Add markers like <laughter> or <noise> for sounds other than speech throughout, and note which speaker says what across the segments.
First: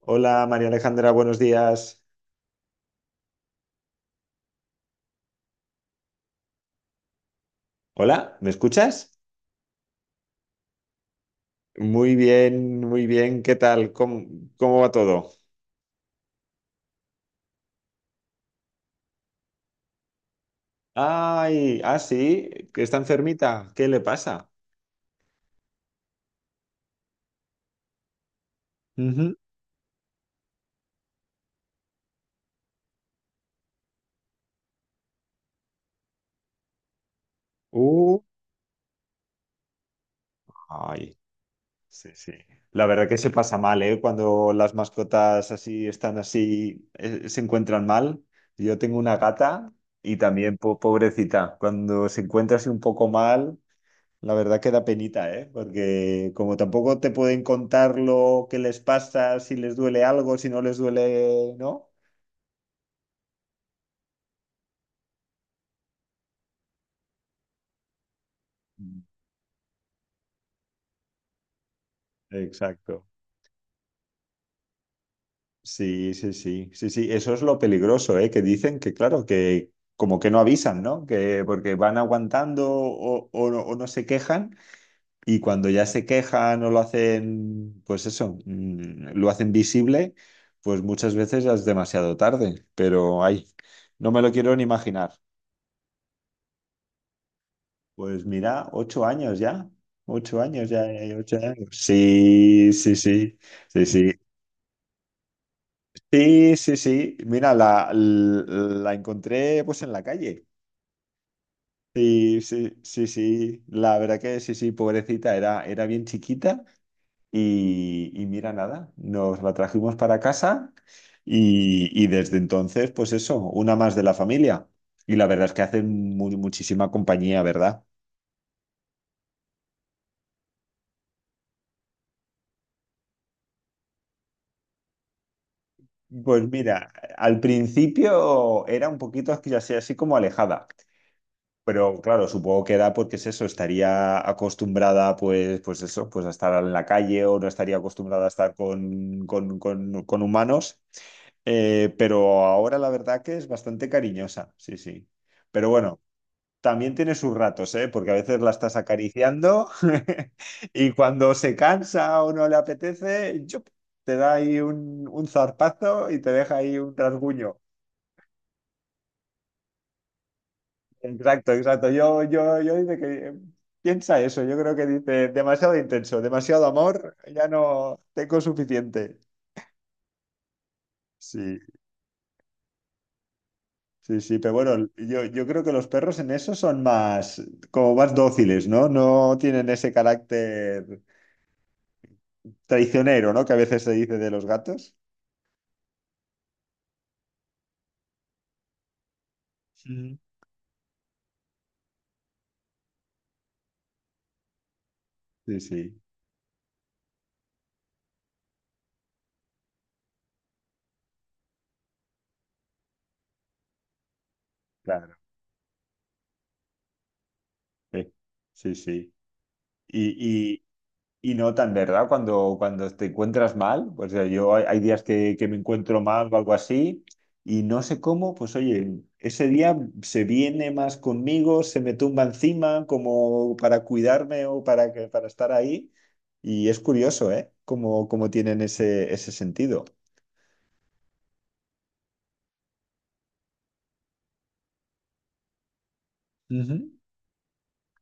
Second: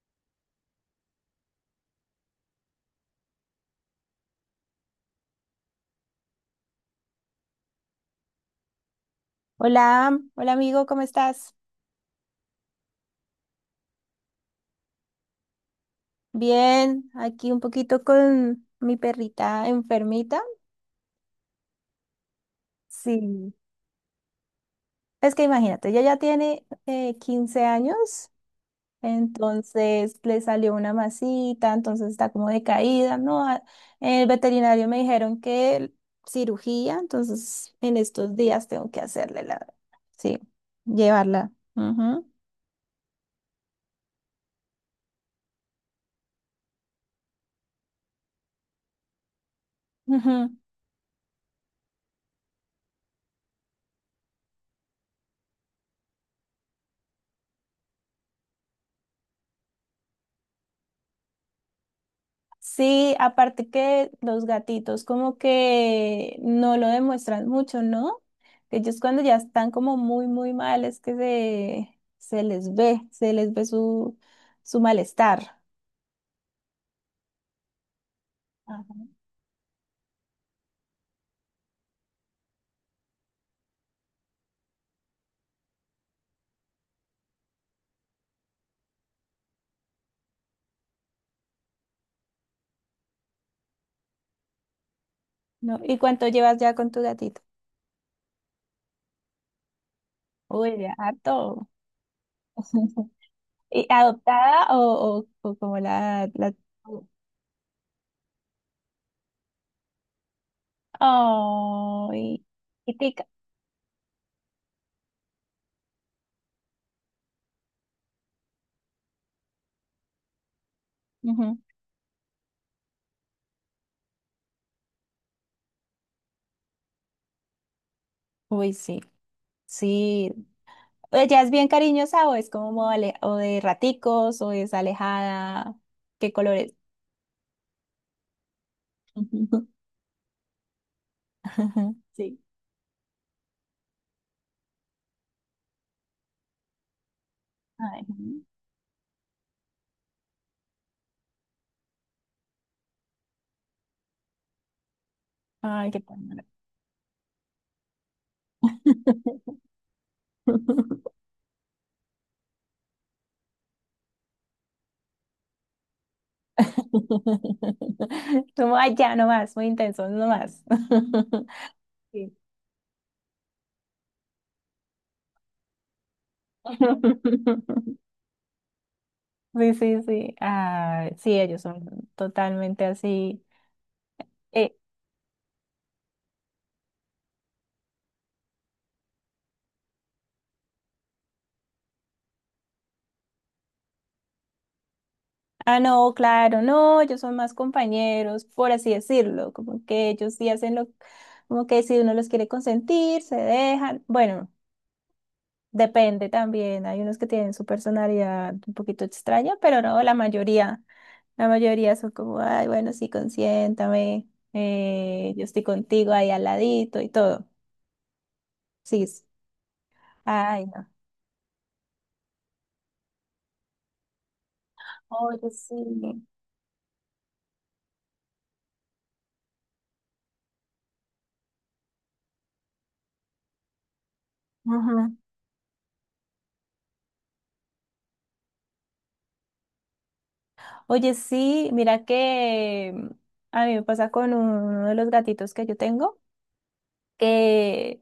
Speaker 1: Hola María Alejandra, buenos días. Hola, ¿me escuchas?
Speaker 2: Hola, hola amigo, ¿cómo estás?
Speaker 1: Muy bien, muy bien. ¿Qué tal? ¿Cómo va todo?
Speaker 2: Bien, aquí un poquito con mi perrita enfermita.
Speaker 1: Ay, sí, que está
Speaker 2: Sí.
Speaker 1: enfermita. ¿Qué le pasa?
Speaker 2: Es que imagínate, ella ya tiene 15 años.
Speaker 1: Ujú.
Speaker 2: Entonces le salió una masita, entonces está como decaída, ¿no? El veterinario me dijeron que cirugía, entonces en
Speaker 1: Uh,
Speaker 2: estos días tengo que hacerle la, sí,
Speaker 1: ay,
Speaker 2: llevarla.
Speaker 1: sí,
Speaker 2: Ujú,
Speaker 1: sí. La verdad que se pasa mal, ¿eh? Cuando las mascotas así están así, se encuentran mal. Yo tengo una gata y
Speaker 2: ujú.
Speaker 1: también, pobrecita, cuando se encuentra así un poco mal. La verdad que da penita, ¿eh? Porque como tampoco te pueden contar lo que les pasa, si les duele algo, si no les duele, ¿no?
Speaker 2: Sí, aparte que los gatitos como que no lo demuestran mucho, ¿no? Ellos
Speaker 1: Mm.
Speaker 2: cuando ya están como muy, muy mal es que
Speaker 1: Exacto.
Speaker 2: se les ve su, su malestar.
Speaker 1: Sí, sí, sí, sí, sí, eso es lo peligroso, ¿eh? Que dicen que,
Speaker 2: Ajá.
Speaker 1: claro, que como que no avisan, ¿no? Que porque van aguantando o no se quejan y cuando ya se quejan o lo hacen, pues eso, lo hacen visible, pues muchas veces ya es demasiado tarde, pero ay, no me lo quiero ni imaginar.
Speaker 2: ¿No? ¿Y cuánto llevas ya con tu gatito?
Speaker 1: Pues mira, 8 años ya. 8 años
Speaker 2: Uy,
Speaker 1: ya,
Speaker 2: ya
Speaker 1: ya, ya, ocho
Speaker 2: harto.
Speaker 1: años. Sí, sí,
Speaker 2: <laughs>
Speaker 1: sí, sí,
Speaker 2: ¿Y
Speaker 1: sí,
Speaker 2: adoptada o como la...
Speaker 1: sí, sí, sí. Mira, la encontré pues en la calle. Sí,
Speaker 2: Ay,
Speaker 1: sí,
Speaker 2: y
Speaker 1: sí,
Speaker 2: tica.
Speaker 1: sí. La verdad que sí, sí, pobrecita, era, era bien chiquita y mira, nada, nos la trajimos para casa
Speaker 2: Ujú.
Speaker 1: y desde entonces, pues eso, una más de la familia. Y la verdad es que hacen muchísima compañía, ¿verdad?
Speaker 2: Uy, sí, sí. ¿Ella es bien cariñosa o es como o de raticos o es alejada? ¿Qué
Speaker 1: Pues
Speaker 2: colores?
Speaker 1: mira, al principio era un poquito así, así
Speaker 2: <laughs>
Speaker 1: así como alejada, pero claro,
Speaker 2: Sí.
Speaker 1: supongo que era porque es eso, estaría acostumbrada pues, pues eso, pues a estar en la calle o no estaría
Speaker 2: Ay,
Speaker 1: acostumbrada a estar con, con humanos. Pero ahora la verdad que es bastante cariñosa, sí, sí. Pero
Speaker 2: ay, qué
Speaker 1: bueno,
Speaker 2: ternura.
Speaker 1: también tiene sus ratos, ¿eh? Porque a veces la estás
Speaker 2: <laughs>
Speaker 1: acariciando <laughs> y cuando se cansa o no le apetece, ¡yup! Te da ahí un zarpazo y te deja ahí un rasguño.
Speaker 2: Como, ay, ya, no más, muy intenso, no más. <laughs>
Speaker 1: Exacto, exacto. Yo,
Speaker 2: Sí.
Speaker 1: yo, yo dice que piensa eso. Yo creo que dice demasiado intenso, demasiado amor, ya
Speaker 2: <laughs>
Speaker 1: no tengo suficiente.
Speaker 2: Sí, sí, sí. Ah, sí,
Speaker 1: Sí,
Speaker 2: ellos son totalmente así.
Speaker 1: sí, sí, pero
Speaker 2: Eh,
Speaker 1: bueno, yo creo que los perros en eso son más, como más dóciles, ¿no? No tienen ese carácter traicionero, ¿no? Que a veces se dice de los gatos.
Speaker 2: Ah, no, claro, no, ellos son más compañeros, por así decirlo, como que
Speaker 1: Ujú.
Speaker 2: ellos sí hacen lo, como que si uno los quiere consentir, se dejan, bueno,
Speaker 1: Sí, sí,
Speaker 2: depende también, hay unos que tienen su personalidad un poquito extraña, pero no, la mayoría son como, ay, bueno, sí, consiéntame,
Speaker 1: claro.
Speaker 2: yo estoy contigo ahí al ladito y todo,
Speaker 1: Sí, sí.
Speaker 2: sí,
Speaker 1: Sí. Y,
Speaker 2: ay, no,
Speaker 1: y, y notan, ¿verdad? Cuando, cuando te encuentras mal, pues yo hay, hay días que
Speaker 2: oye,
Speaker 1: me
Speaker 2: sí.
Speaker 1: encuentro mal o algo así, y no sé cómo, pues oye, ese día se viene más conmigo, se me tumba encima como para cuidarme o para, que,
Speaker 2: Ajá.
Speaker 1: para estar ahí. Y es curioso, ¿eh? Cómo, cómo tienen ese, ese sentido.
Speaker 2: Oye, sí, mira que a mí me pasa con uno de los gatitos que yo tengo.
Speaker 1: Ujú,
Speaker 2: Que,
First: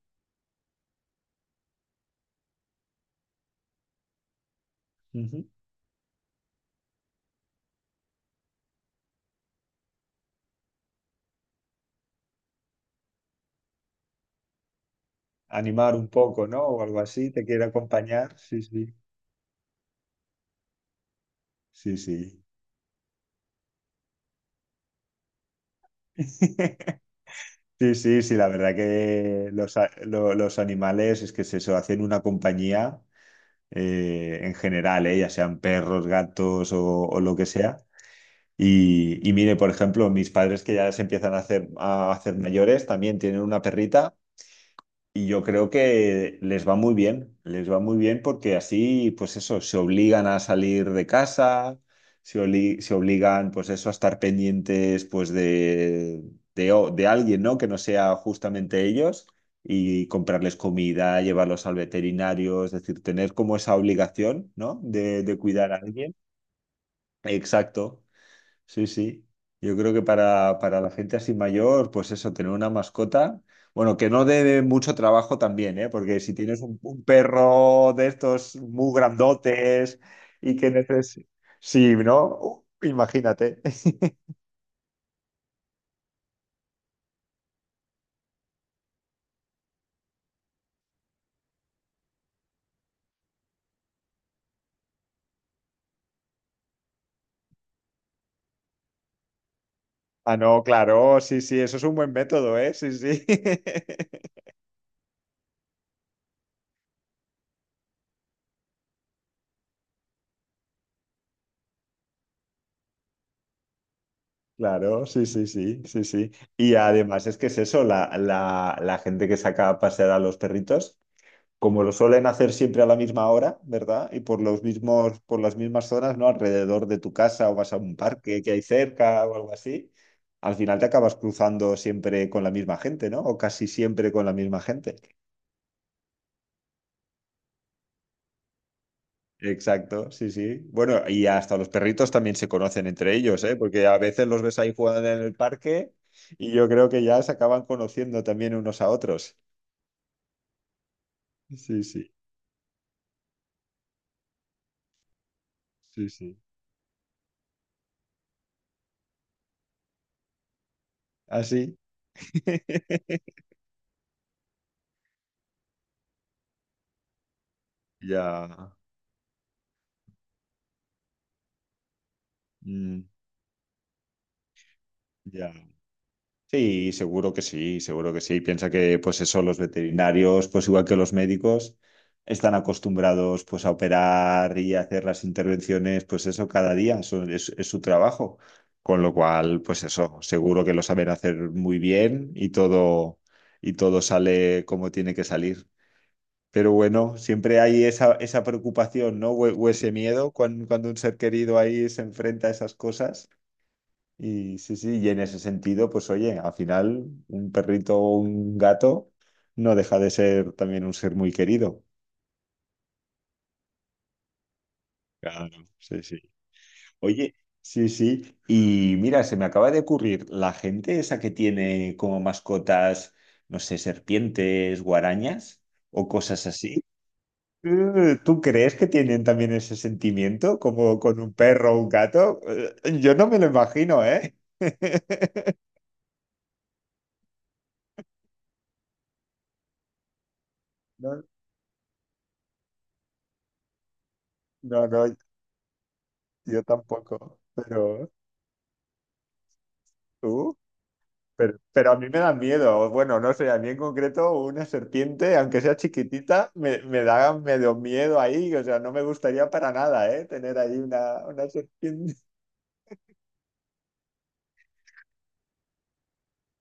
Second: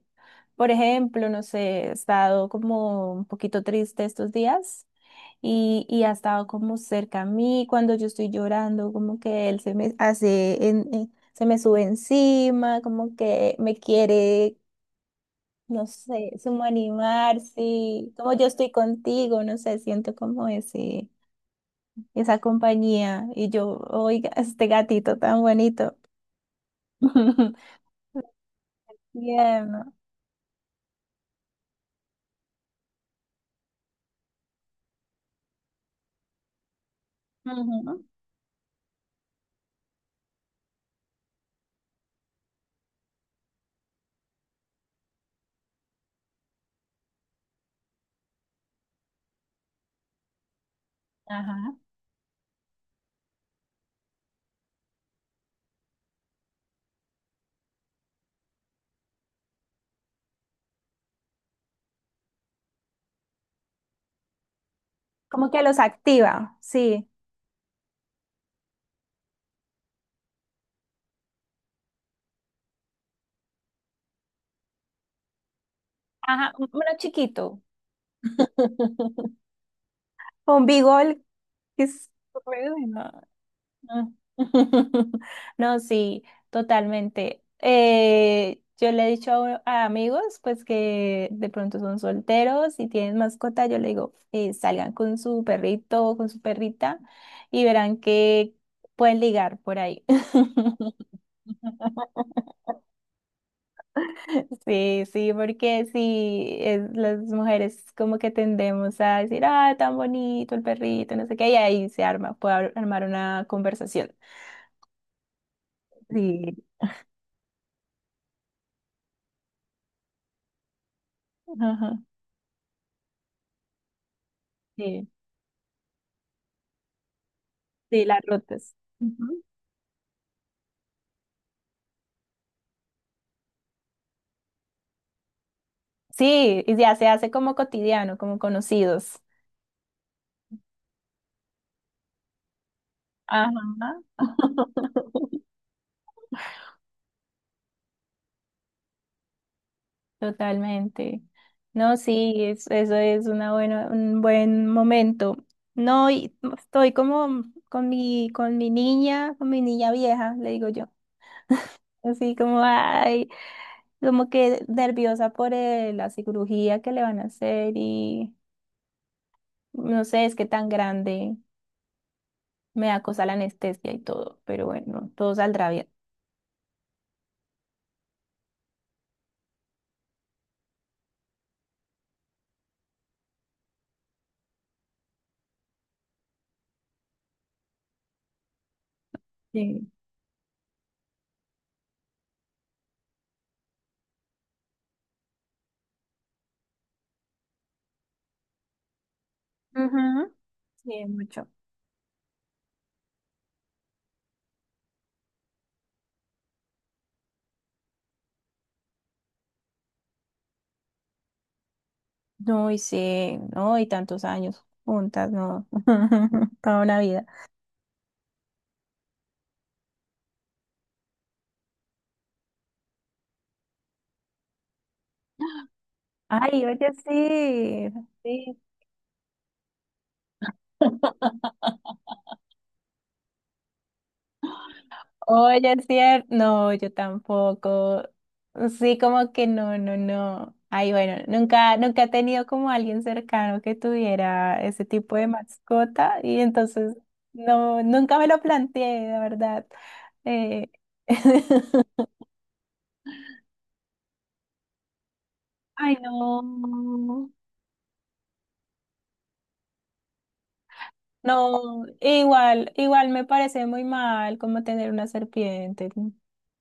Speaker 2: por ejemplo, no sé, he estado como un poquito triste estos días
Speaker 1: ujú.
Speaker 2: y ha estado como cerca a mí cuando yo estoy llorando, como que él se me hace, se me sube encima, como que me quiere, no
Speaker 1: Animar un
Speaker 2: sé,
Speaker 1: poco, ¿no?
Speaker 2: sumo
Speaker 1: O algo así,
Speaker 2: animar,
Speaker 1: te quiere
Speaker 2: sí, como
Speaker 1: acompañar.
Speaker 2: yo
Speaker 1: Sí,
Speaker 2: estoy
Speaker 1: sí.
Speaker 2: contigo, no sé, siento como ese,
Speaker 1: Sí,
Speaker 2: esa
Speaker 1: sí.
Speaker 2: compañía y yo, oiga, este gatito tan bonito.
Speaker 1: <laughs>
Speaker 2: <laughs>
Speaker 1: Sí, sí, sí, la verdad que los,
Speaker 2: Tierno.
Speaker 1: los animales es que se hacen una compañía en general, ya sean perros, gatos o lo que sea.
Speaker 2: Ujú.
Speaker 1: Y mire, por ejemplo, mis padres que ya se empiezan a hacer mayores también tienen una perrita. Y yo creo que les va muy bien, les va muy bien porque así, pues eso, se obligan a salir de
Speaker 2: Ajá.
Speaker 1: casa, se obligan, pues eso, a estar pendientes, pues de, de alguien, ¿no? Que no sea justamente ellos y comprarles comida, llevarlos al veterinario, es decir, tener como esa obligación, ¿no? De
Speaker 2: Como que
Speaker 1: cuidar a
Speaker 2: los
Speaker 1: alguien.
Speaker 2: activa, sí.
Speaker 1: Exacto. Sí, sí. Yo creo que para la gente así mayor, pues eso, tener una mascota, bueno, que no dé mucho trabajo también, ¿eh? Porque si
Speaker 2: Ajá,
Speaker 1: tienes
Speaker 2: uno
Speaker 1: un
Speaker 2: chiquito.
Speaker 1: perro de estos muy
Speaker 2: <laughs>
Speaker 1: grandotes y
Speaker 2: Un
Speaker 1: que
Speaker 2: bigol
Speaker 1: necesitas...
Speaker 2: que
Speaker 1: Sí,
Speaker 2: es...
Speaker 1: ¿no?
Speaker 2: No,
Speaker 1: Imagínate.
Speaker 2: no.
Speaker 1: <laughs>
Speaker 2: <laughs> No, sí, totalmente. Yo le he dicho a amigos, pues que de pronto son solteros y tienen mascota, yo le digo, salgan con su perrito o con su perrita y verán que pueden ligar por ahí.
Speaker 1: Ah, no,
Speaker 2: <laughs>
Speaker 1: claro, sí, sí, eso es un buen método, ¿eh? Sí, sí. <laughs>
Speaker 2: Sí, sí, porque sí, las mujeres como que tendemos a decir, ah, tan bonito el perrito, no sé qué, y ahí se arma, puede armar una conversación.
Speaker 1: Claro, sí, sí, sí, sí, sí.
Speaker 2: Sí,
Speaker 1: Y además es que es eso, la gente que saca a pasear a los perritos, como lo
Speaker 2: ajá,
Speaker 1: suelen hacer siempre a la misma hora, ¿verdad? Y por los
Speaker 2: sí,
Speaker 1: mismos, por las mismas zonas, ¿no? Alrededor de tu casa o vas a un
Speaker 2: sí, las
Speaker 1: parque que hay
Speaker 2: rutas.
Speaker 1: cerca o
Speaker 2: Ujú.
Speaker 1: algo así, al final te acabas cruzando siempre con la misma gente, ¿no? O casi siempre con la misma gente.
Speaker 2: Sí, y ya se hace como cotidiano, como conocidos.
Speaker 1: Exacto, sí, sí. Bueno, y hasta los perritos también se conocen entre ellos, ¿eh? Porque a
Speaker 2: Ajá.
Speaker 1: veces los ves ahí jugando en el
Speaker 2: <laughs>
Speaker 1: parque y yo creo que ya se acaban conociendo también unos a otros.
Speaker 2: Totalmente.
Speaker 1: Sí,
Speaker 2: No,
Speaker 1: sí,
Speaker 2: sí, eso es una buena, un buen momento.
Speaker 1: sí,
Speaker 2: No, y
Speaker 1: sí.
Speaker 2: estoy como con mi niña vieja, le digo yo.
Speaker 1: Así.
Speaker 2: Así como, ay,
Speaker 1: <laughs>
Speaker 2: como que nerviosa por la cirugía que le van a hacer y
Speaker 1: Ya.
Speaker 2: no sé, es que tan grande, me da
Speaker 1: mm,
Speaker 2: cosa la anestesia y todo, pero bueno, todo
Speaker 1: ya.
Speaker 2: saldrá bien.
Speaker 1: Sí, seguro que sí, seguro que sí. Piensa que, pues eso, los veterinarios, pues igual que los médicos, están acostumbrados, pues a operar y a hacer las intervenciones, pues eso, cada día, eso es su trabajo. Con lo cual, pues
Speaker 2: Sí.
Speaker 1: eso, seguro que lo saben hacer muy bien y todo sale como tiene que salir. Pero bueno, siempre hay esa, esa preocupación, ¿no? O ese miedo
Speaker 2: Ujú,
Speaker 1: cuando, cuando un
Speaker 2: sí,
Speaker 1: ser
Speaker 2: mucho.
Speaker 1: querido ahí se enfrenta a esas cosas. Y sí, sí, y en ese sentido, pues oye, al final un perrito o un gato no deja de ser también un ser muy querido.
Speaker 2: No, y sí, no, y tantos años juntas,
Speaker 1: Claro,
Speaker 2: no,
Speaker 1: sí, sí.
Speaker 2: <laughs> toda una vida.
Speaker 1: Oye, sí, sí. Y mira, se me acaba de ocurrir, la gente esa que tiene como mascotas, no sé, serpientes, guarañas o cosas
Speaker 2: Ay,
Speaker 1: así,
Speaker 2: oye, sí.
Speaker 1: ¿tú
Speaker 2: Sí.
Speaker 1: crees que tienen también ese sentimiento como con un perro o un gato? Yo no me lo imagino, ¿eh? <laughs>
Speaker 2: Oye, es cierto. No, yo tampoco. Sí, como que no, no, no. Ay,
Speaker 1: No,
Speaker 2: bueno, nunca, nunca he tenido como alguien cercano que tuviera ese
Speaker 1: no,
Speaker 2: tipo
Speaker 1: no.
Speaker 2: de mascota y
Speaker 1: Yo
Speaker 2: entonces
Speaker 1: tampoco,
Speaker 2: no,
Speaker 1: pero
Speaker 2: nunca me lo planteé, la verdad.
Speaker 1: tú,
Speaker 2: Eh,
Speaker 1: pero a mí
Speaker 2: <laughs>
Speaker 1: me da miedo. O bueno, no sé, a mí en concreto una serpiente, aunque sea
Speaker 2: Ay,
Speaker 1: chiquitita, me
Speaker 2: no.
Speaker 1: da medio miedo ahí. O sea, no me gustaría para nada, ¿eh? Tener ahí una
Speaker 2: No,
Speaker 1: serpiente.
Speaker 2: igual, igual me parece muy mal como tener una serpiente.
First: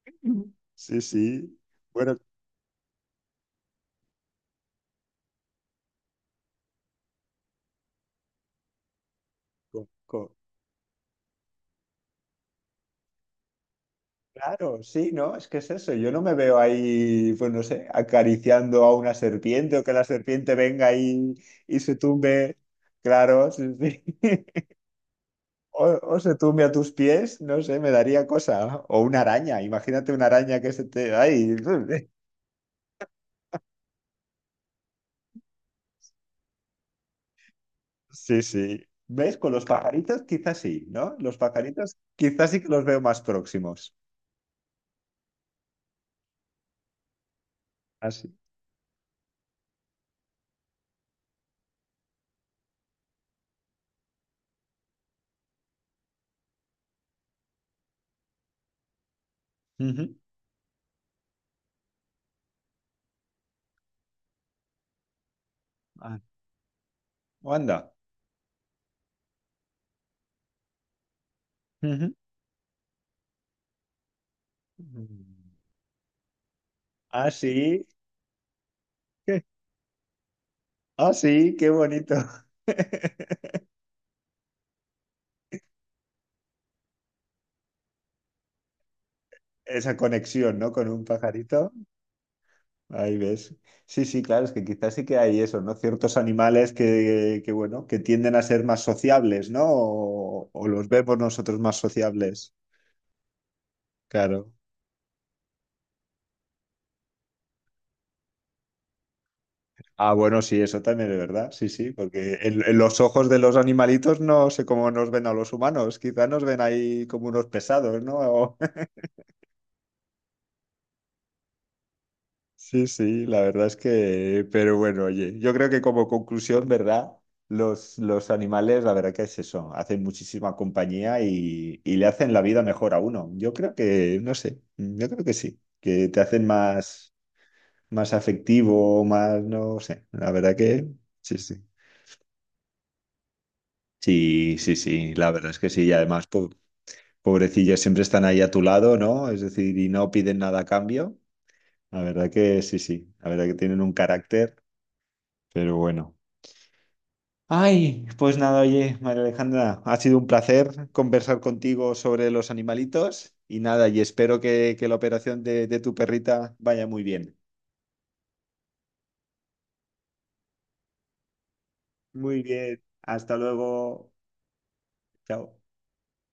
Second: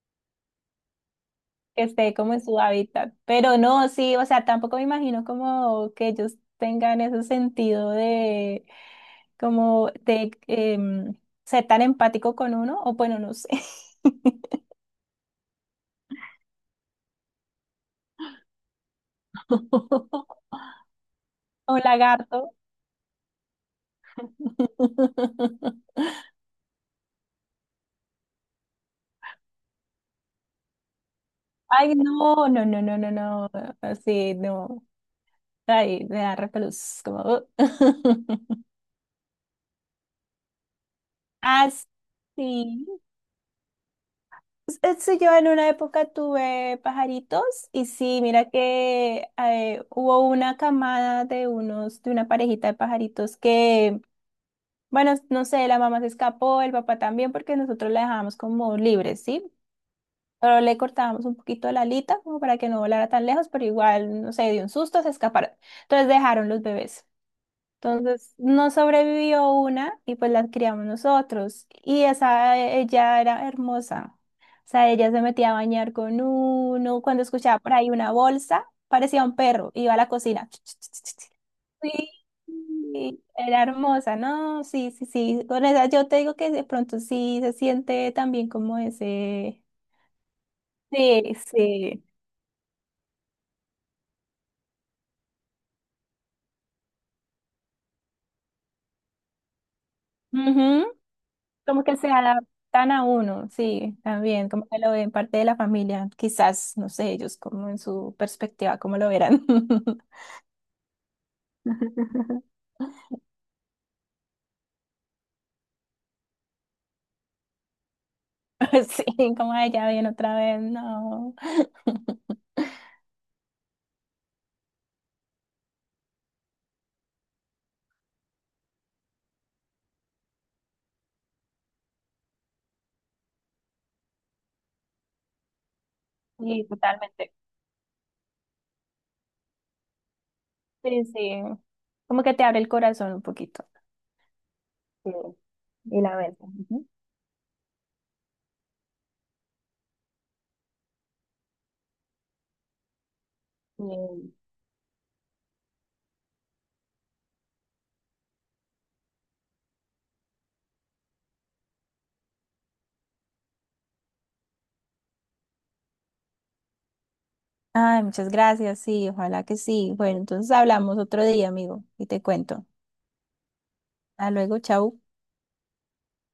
Speaker 1: <laughs> Sí, sí.
Speaker 2: Que esté
Speaker 1: Bueno,
Speaker 2: como en su hábitat. Pero no, sí, o sea, tampoco me imagino como que ellos tengan ese sentido de
Speaker 1: co-
Speaker 2: como de
Speaker 1: co-
Speaker 2: ser tan empático con uno, o bueno, no sé. <laughs>
Speaker 1: claro, sí, ¿no? Es que es eso. Yo no me veo ahí, pues no sé, acariciando a una serpiente o que la serpiente venga ahí
Speaker 2: O
Speaker 1: y se
Speaker 2: lagarto.
Speaker 1: tumbe. Claro, sí, sí. O,
Speaker 2: <laughs>
Speaker 1: o se tumbe a tus pies, no sé, me daría cosa. O una araña, imagínate una araña que se te... ¡Ay!
Speaker 2: Ay,
Speaker 1: <laughs>
Speaker 2: no, no, no, no, no, no. Así, no. Ay, me da repelús, como.
Speaker 1: Sí,
Speaker 2: <laughs>
Speaker 1: sí. ¿Ves? Con los pajaritos quizás sí, ¿no? Los pajaritos quizás sí que los
Speaker 2: Así.
Speaker 1: veo más próximos.
Speaker 2: Es Este, yo en una época tuve pajaritos y sí,
Speaker 1: Así.
Speaker 2: mira que hubo una camada de unos, de una parejita de pajaritos que, bueno, no sé, la mamá se escapó, el papá también, porque nosotros la dejábamos como libre, ¿sí?
Speaker 1: Ujú.
Speaker 2: Pero le cortábamos un poquito la alita como para que no volara tan lejos, pero igual, no sé, de un susto se escaparon. Entonces
Speaker 1: Ah,
Speaker 2: dejaron los bebés.
Speaker 1: o anda.
Speaker 2: Entonces, no sobrevivió una y pues las criamos nosotros. Y
Speaker 1: Ujú.
Speaker 2: esa, ella era hermosa. O sea, ella se metía a
Speaker 1: Mm.
Speaker 2: bañar con uno. Cuando
Speaker 1: Ah,
Speaker 2: escuchaba por
Speaker 1: sí.
Speaker 2: ahí una bolsa, parecía un perro.
Speaker 1: <laughs>
Speaker 2: Iba a la cocina.
Speaker 1: Ah,
Speaker 2: <laughs>
Speaker 1: sí, qué
Speaker 2: Sí,
Speaker 1: bonito. <laughs>
Speaker 2: sí, era hermosa, ¿no? Sí, sí, sí. Con esa yo te digo que de pronto sí se siente también como ese.
Speaker 1: Esa conexión, ¿no? Con un
Speaker 2: Sí,
Speaker 1: pajarito.
Speaker 2: sí.
Speaker 1: Ahí ves. Sí, sí, claro, es que quizás sí que hay eso, ¿no? Ciertos animales que, bueno, que tienden a ser más sociables, ¿no? O los
Speaker 2: Ujú.
Speaker 1: vemos nosotros más
Speaker 2: Como que se
Speaker 1: sociables.
Speaker 2: adaptan a uno, sí, también,
Speaker 1: Claro.
Speaker 2: como que lo ven parte de la familia, quizás, no sé, ellos como en su perspectiva, cómo lo verán.
Speaker 1: Ah, bueno, sí, eso también es verdad. Sí, sí, porque
Speaker 2: <laughs>
Speaker 1: en los ojos de los animalitos no sé cómo nos ven a los humanos. Quizás nos ven ahí como unos pesados, ¿no?
Speaker 2: Sí, como ella ya viene otra vez, no. <laughs>
Speaker 1: Sí, sí, la verdad es que, pero bueno, oye, yo creo que como conclusión, ¿verdad? Los animales, la verdad que es eso, hacen muchísima compañía y le hacen la vida mejor a uno. Yo creo que, no sé, yo creo que sí, que te hacen
Speaker 2: Sí,
Speaker 1: más,
Speaker 2: totalmente.
Speaker 1: más afectivo, más, no sé, la verdad que
Speaker 2: Sí,
Speaker 1: sí,
Speaker 2: sí,
Speaker 1: sí.
Speaker 2: como que te abre el corazón un poquito.
Speaker 1: Sí, sí,
Speaker 2: Sí,
Speaker 1: sí, la verdad es que sí, y
Speaker 2: y la
Speaker 1: además,
Speaker 2: mente. Ujú.
Speaker 1: pobrecillos, siempre están ahí a tu lado, ¿no? Es decir, y no piden nada a cambio. La verdad que sí, sí, la verdad que tienen un
Speaker 2: Bien.
Speaker 1: carácter, pero bueno. Ay, pues nada, oye, María Alejandra, ha sido un placer conversar contigo sobre los animalitos y nada, y espero que la operación de tu perrita vaya muy bien.
Speaker 2: Ay, muchas gracias, sí, ojalá que sí. Bueno, entonces hablamos otro día, amigo, y te
Speaker 1: Muy
Speaker 2: cuento.
Speaker 1: bien, hasta luego.
Speaker 2: Hasta luego, chau.
Speaker 1: Chao.